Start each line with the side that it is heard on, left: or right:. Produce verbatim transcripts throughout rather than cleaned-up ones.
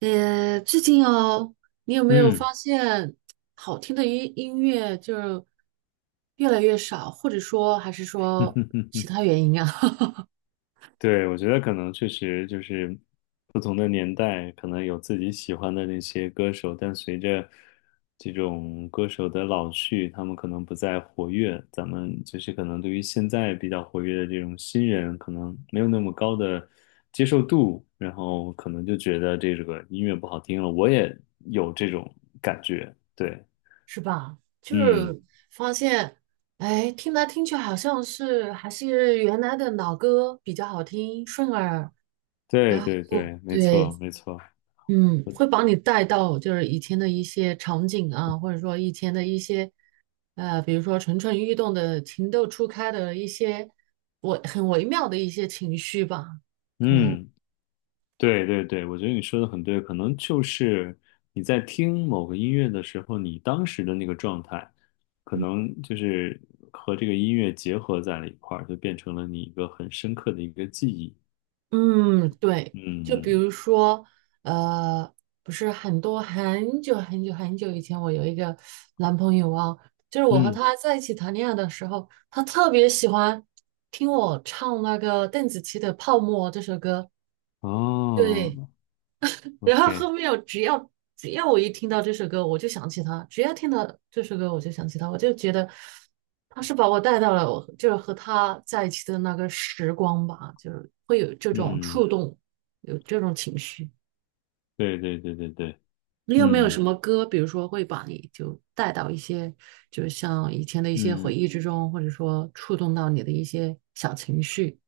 right: 呃，最近哦，你有没有
left: 嗯，
right: 发现好听的音音乐就是越来越少，或者说还是说其 他原因啊？
left: 对，我觉得可能确实就是不同的年代，可能有自己喜欢的那些歌手，但随着这种歌手的老去，他们可能不再活跃，咱们就是可能对于现在比较活跃的这种新人，可能没有那么高的接受度，然后可能就觉得这个音乐不好听了。我也有这种感觉，对，
right: 是吧？就
left: 嗯，
right: 是发现，哎，听来听去好像是还是原来的老歌比较好听，顺耳，
left: 对
right: 然
left: 对
right: 后
left: 对，没
right: 对，
left: 错没错。
right: 嗯，会把你带到就是以前的一些场景啊，或者说以前的一些，呃，比如说蠢蠢欲动的、情窦初开的一些我很微妙的一些情绪吧，可能，
left: 嗯。对对对，我觉得你说的很对，可能就是你在听某个音乐的时候，你当时的那个状态，可
right: 嗯，
left: 能就是和这个音乐结合在了一块儿，就变成了你一个很深刻的一个记忆。
right: 嗯，对，就比
left: 嗯
right: 如说，呃，不是很多很久很久很久以前，我有一个男朋友啊，就是我和
left: 嗯，
right: 他在一起谈恋爱的时候，他特别喜欢听我唱那个邓紫棋的《泡沫》这首歌，
left: 哦
right: 对。然后
left: ，OK，
right: 后面我只要只要我一听到这首歌，我就想起他；只要听到这首歌，我就想起他。我就觉得他是把我带到了我就是和他在一起的那个时光吧，就是会有这种
left: 嗯，
right: 触动，有这种情绪。
left: 对对对对对，
right: 你有没有
left: 嗯
right: 什么歌，比如说会把你就带到一些，就是像以前的一些回
left: 嗯。
right: 忆之中，或者说触动到你的一些小情绪？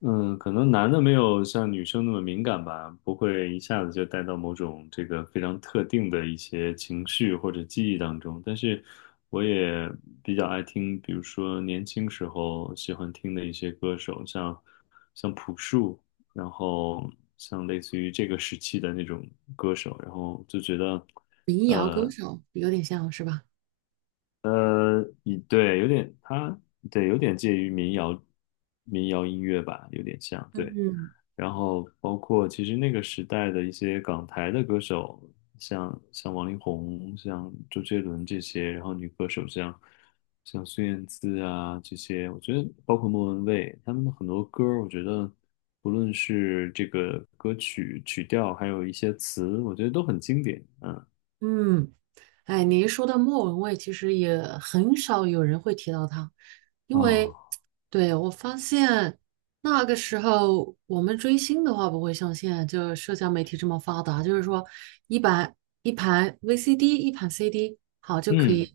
left: 嗯，可能男的没有像女生那么敏感吧，不会一下子就带到某种这个非常特定的一些情绪或者记忆当中。但是我也比较爱听，比如说年轻时候喜欢听的一些歌手，像像朴树，然后像类似于这个时期的那种歌手，然后就觉得，
right: 民谣歌
left: 呃，
right: 手有点像是吧？
left: 你对，有点他对，有点介于民谣民谣音乐吧，有点像，对。
right: 嗯，
left: 然后包括其实那个时代的一些港台的歌手，像像王力宏、像周杰伦这些，然后女歌手像像孙燕姿啊这些，我觉得包括莫文蔚，他们的很多歌儿我觉得不论是这个歌曲曲调，还有一些词，我觉得都很经典。嗯
right: 嗯，哎，你一说到莫文蔚，其实也很少有人会提到她，因为，
left: 啊，
right: 对，我发现那个时候我们追星的话，不会像现在就社交媒体这么发达，就是说一盘一盘 V C D,一盘 C D,好就可
left: 嗯
right: 以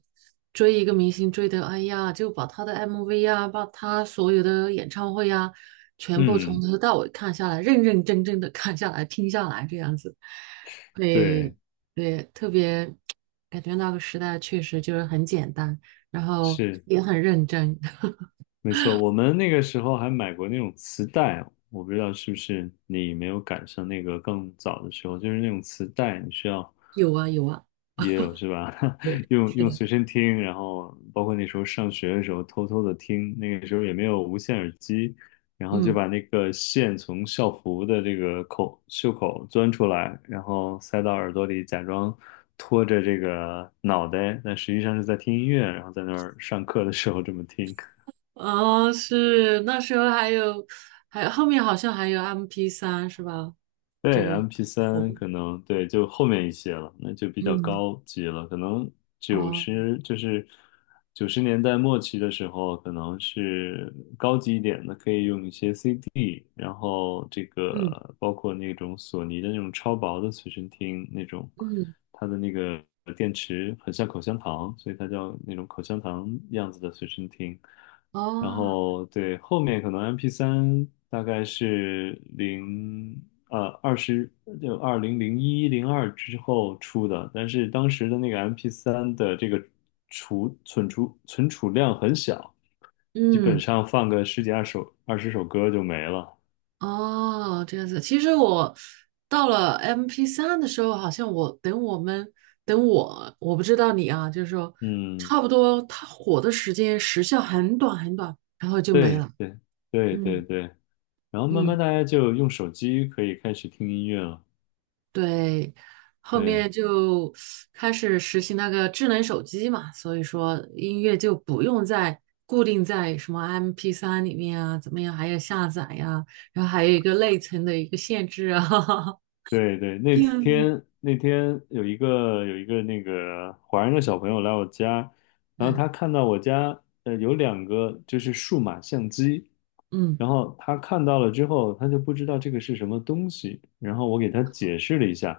right: 追一个明星追的，哎呀，就把他的 M V 呀，把他所有的演唱会呀，全部从
left: 嗯，
right: 头到尾看下来，认认真真的看下来，听下来这样子。会
left: 对，
right: 对，特别感觉那个时代确实就是很简单，然后
left: 是。
right: 也很认真。
left: 没错，我们那个时候还买过那种磁带啊，我不知道是不是你没有赶上那个更早的时候，就是那种磁带，你需要
right: 有啊，有啊，
left: 也有是吧？
right: 对，
left: 用
right: 是
left: 用
right: 的，
left: 随身听，然后包括那时候上学的时候偷偷的听，那个时候也没有无线耳机，然后就
right: 嗯，
left: 把那个线从校服的这个口袖口钻出来，然后塞到耳朵里，假装拖着这个脑袋，但实际上是在听音乐，然后在那儿上课的时候这么听。
right: 哦，是那时候还有，还有后面好像还有 M P 三 是吧？
left: 对，
right: 就
left: m p 三
right: 我，
left: 可能对，就后面一些了，那就比较
right: 嗯，
left: 高级了。可能九
right: 哦，
left: 十就是九十年代末期的时候，可能是高级一点的，可以用一些 C D，然后这
right: 嗯
left: 个包括那种索尼的那种超薄的随身听那种，
right: 嗯，
left: 它的那个。很像口香糖，所以它叫那种口香糖样子的随身听。然
right: 哦，
left: 后对，后面可能 m p 三大概是零呃二十就二零零一零二之后出的，但是当时的那个 m p 三的这个储存储存储量很小，基本
right: 嗯。
left: 上放个十几二首二十首歌就没了。
right: 哦，这样子。其实我到了 m p 三的时候，好像我等我们等我，我不知道你啊，就是说
left: 嗯，
right: 差不多它火的时间时效很短很短，然后就没
left: 对
right: 了。
left: 对对对
right: 嗯
left: 对，然后慢慢
right: 嗯，
left: 大家就用手机可以开始听音乐了。
right: 对，后
left: 对。
right: 面就开始实行那个智能手机嘛，所以说音乐就不用再固定在什么 m p 三里面啊，怎么样，还要下载呀、然后还有一个内存的一个限制啊，
left: 对对，那
right: 这样子。
left: 天那天有一个有一个那个华人的小朋友来我家，然后
right: 嗯
left: 他看到我家呃有两个就是数码相机，
right: 嗯。
left: 然后他看到了之后，他就不知道这个是什么东西，然后我给他解释了一下，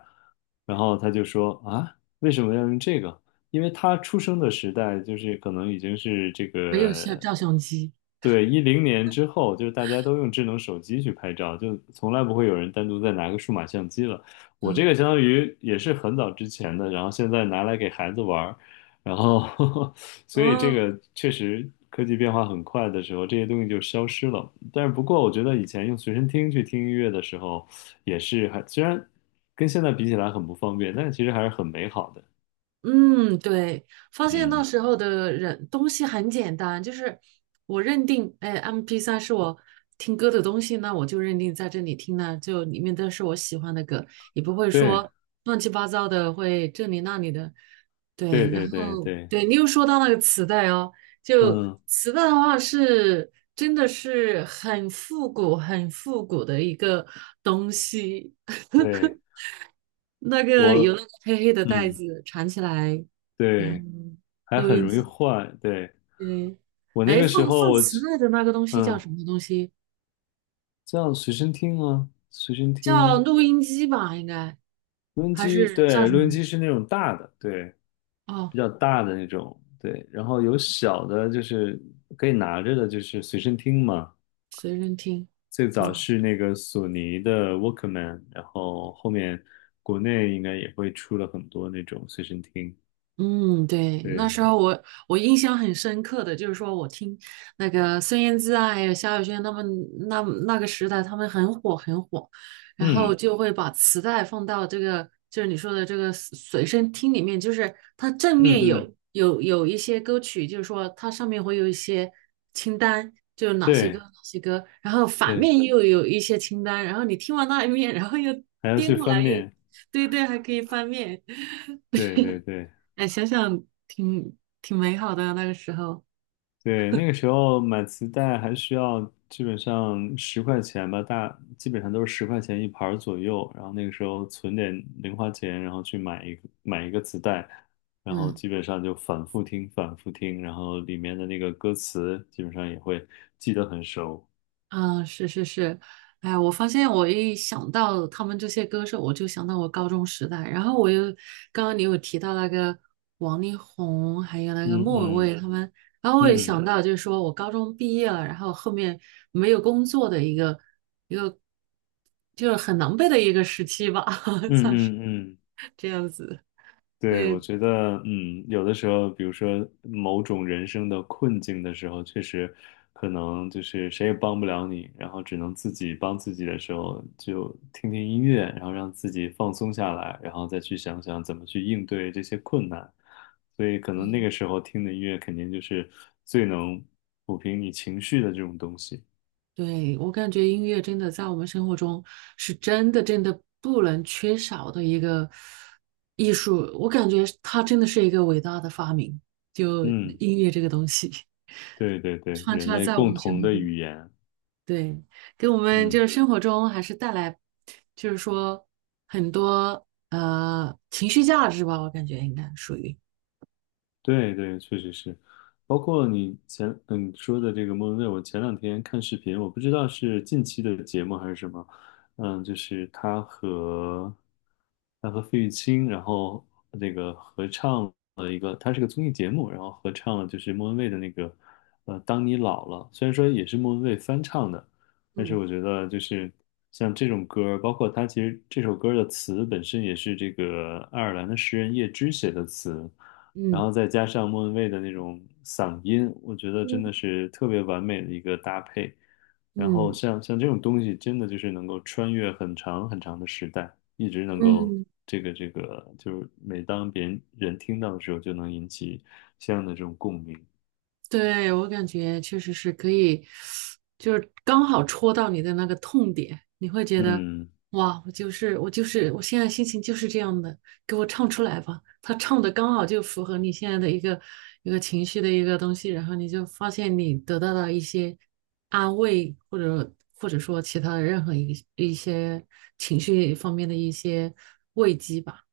left: 然后他就说啊，为什么要用这个？因为他出生的时代就是可能已经是这
right: 没有像
left: 个，
right: 照相机，
left: 对，一零年之后，就是大家都用智能手机去拍照，就从来不会有人单独再拿个数码相机了。我
right: 嗯
left: 这个相当于也是很早之前的，然后现在拿来给孩子玩儿，然后 所以这
right: 哦，
left: 个确实科技变化很快的时候，这些东西就消失了。但是不过，我觉得以前用随身听去听音乐的时候，也是还虽然跟现在比起来很不方便，但其实还是很美好的。
right: 嗯，对，发现那
left: 嗯。
right: 时候的人东西很简单，就是我认定，哎 m p 三是我听歌的东西，那我就认定在这里听呢，就里面都是我喜欢的歌，也不会
left: 对
right: 说乱七八糟的，会这里那里的，对，
left: 对
right: 然
left: 对对
right: 后
left: 对，
right: 对你又说到那个磁带哦，就
left: 嗯，
right: 磁带的话是真的是很复古、很复古的一个东西。
left: 对
right: 那个有那
left: 我，
right: 个黑黑的袋
left: 嗯，
right: 子缠起来，然后
left: 对，
right: 嗯
left: 还
right: 录
left: 很
right: 音
left: 容易
right: 机，
left: 坏。对
right: 对，
left: 我那
right: 哎，
left: 个
right: 放
left: 时候
right: 放
left: 我
right: 磁
left: 只
right: 带的那个东西叫
left: 嗯，
right: 什么东西？
left: 叫随身听啊，随身
right: 叫
left: 听，
right: 录音机吧，应该
left: 录音
right: 还
left: 机，
right: 是叫
left: 对，
right: 什
left: 录音
right: 么？
left: 机是那种大的，对，
right: 哦，
left: 比较大的那种，对，然后有小的，就是可以拿着的，就是随身听嘛。
right: 随身听，
left: 最早
right: 哦。
left: 是那个索尼的 Walkman，然后后面国内应该也会出了很多那种随身听，
right: 嗯，对，那时
left: 对。
right: 候我我印象很深刻的就是说，我听那个孙燕姿啊，还有萧亚轩他们那那个时代，他们很火很火，然后
left: 嗯，
right: 就会把磁带放到这个就是你说的这个随随身听里面，就是它正面
left: 嗯嗯，
right: 有有有一些歌曲，就是说它上面会有一些清单，就是哪些歌
left: 对
right: 哪些歌，然后反
left: 对，
right: 面又有一些清单，然后你听完那一面，然后又
left: 还要
right: 颠
left: 去
right: 过
left: 翻
right: 来又
left: 面，
right: 对对，还可以翻面。
left: 对对对
right: 哎，想想挺挺美好的啊那个时候。
left: 对，那个时候买磁带还需要基本上十块钱吧，大基本上都是十块钱一盘儿左右，然后那个时候存点零花钱，然后去买一个买一个磁带，然后
right: 嗯
left: 基本上就反复听反复听，然后里面的那个歌词基本上也会记得很熟，
right: 嗯，是是是，哎，我发现我一想到他们这些歌手，我就想到我高中时代。然后我又刚刚你有提到那个王力宏，还有那个莫文蔚
left: 嗯
right: 他们，然后我也
left: 嗯
right: 想到，就是说我高中毕业了，然后后面没有工作的一个一个，就是很狼狈的一个时期吧，
left: 嗯
right: 算是
left: 嗯嗯嗯。嗯
right: 这样子。
left: 对，我
right: 对，
left: 觉得，嗯，有的时候，比如说某种人生的困境的时候，确实可能就是谁也帮不了你，然后只能自己帮自己的时候，就听听音乐，然后让自己放松下来，然后再去想想怎么去应对这些困难。所以，可能那
right: 嗯。
left: 个时候听的音乐肯定就是最能抚平你情绪的这种东西。
right: 对，我感觉音乐真的在我们生活中是真的真的不能缺少的一个艺术，我感觉它真的是一个伟大的发明，就
left: 嗯，
right: 音乐这个东西
left: 对对对，
right: 穿
left: 人
right: 插
left: 类
right: 在我
left: 共
right: 们生
left: 同
right: 活
left: 的
right: 中，
left: 语言。
right: 对，给我们就
left: 嗯。
right: 是生活中还是带来，就是说很多呃情绪价值吧，我感觉应该属于，
left: 对对，确实是，包括你前嗯说的这个莫文蔚，我前两天看视频，我不知道是近期的节目还是什么，嗯，就是他和他和费玉清，然后那个合唱了一个，他是个综艺节目，然后合唱了就是莫文蔚的那个呃《当你老了》，虽然说也是莫文蔚翻唱的，但是
right: 嗯
left: 我觉得就是像这种歌包括他其实这首歌的词本身也是这个爱尔兰的诗人叶芝写的词。然
right: 嗯
left: 后再加上莫文蔚的那种嗓音，我觉得真的
right: 嗯
left: 是特别完美的一个搭配。然后
right: 嗯
left: 像像这种东西，真的就是能够穿越很长很长的时代，一直能够
right: 嗯。
left: 这个这个，就是每当别人人听到的时候，就能引起相应的这种共鸣。
right: 对，我感觉确实是可以，就是刚好戳到你的那个痛点，你会觉得，
left: 嗯，
right: 哇，我就是我就是我现在心情就是这样的，给我唱出来吧。他唱的刚好就符合你现在的一个一个情绪的一个东西，然后你就发现你得到了一些安慰，或者或者说其他的任何一一些情绪方面的一些慰藉吧，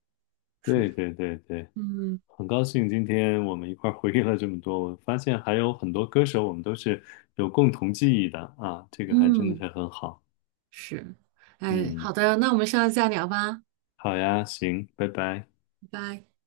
right: 属
left: 对
right: 于，
left: 对对对，
right: 嗯
left: 很高兴今天我们一块儿回忆了这么多，我发现还有很多歌手我们都是有共同记忆的啊，这个还真的
right: 嗯。
left: 是很好。
right: 是，哎，
left: 嗯。
right: 好的，那我们下次再聊吧，
left: 好呀，行，拜拜。
right: 拜拜。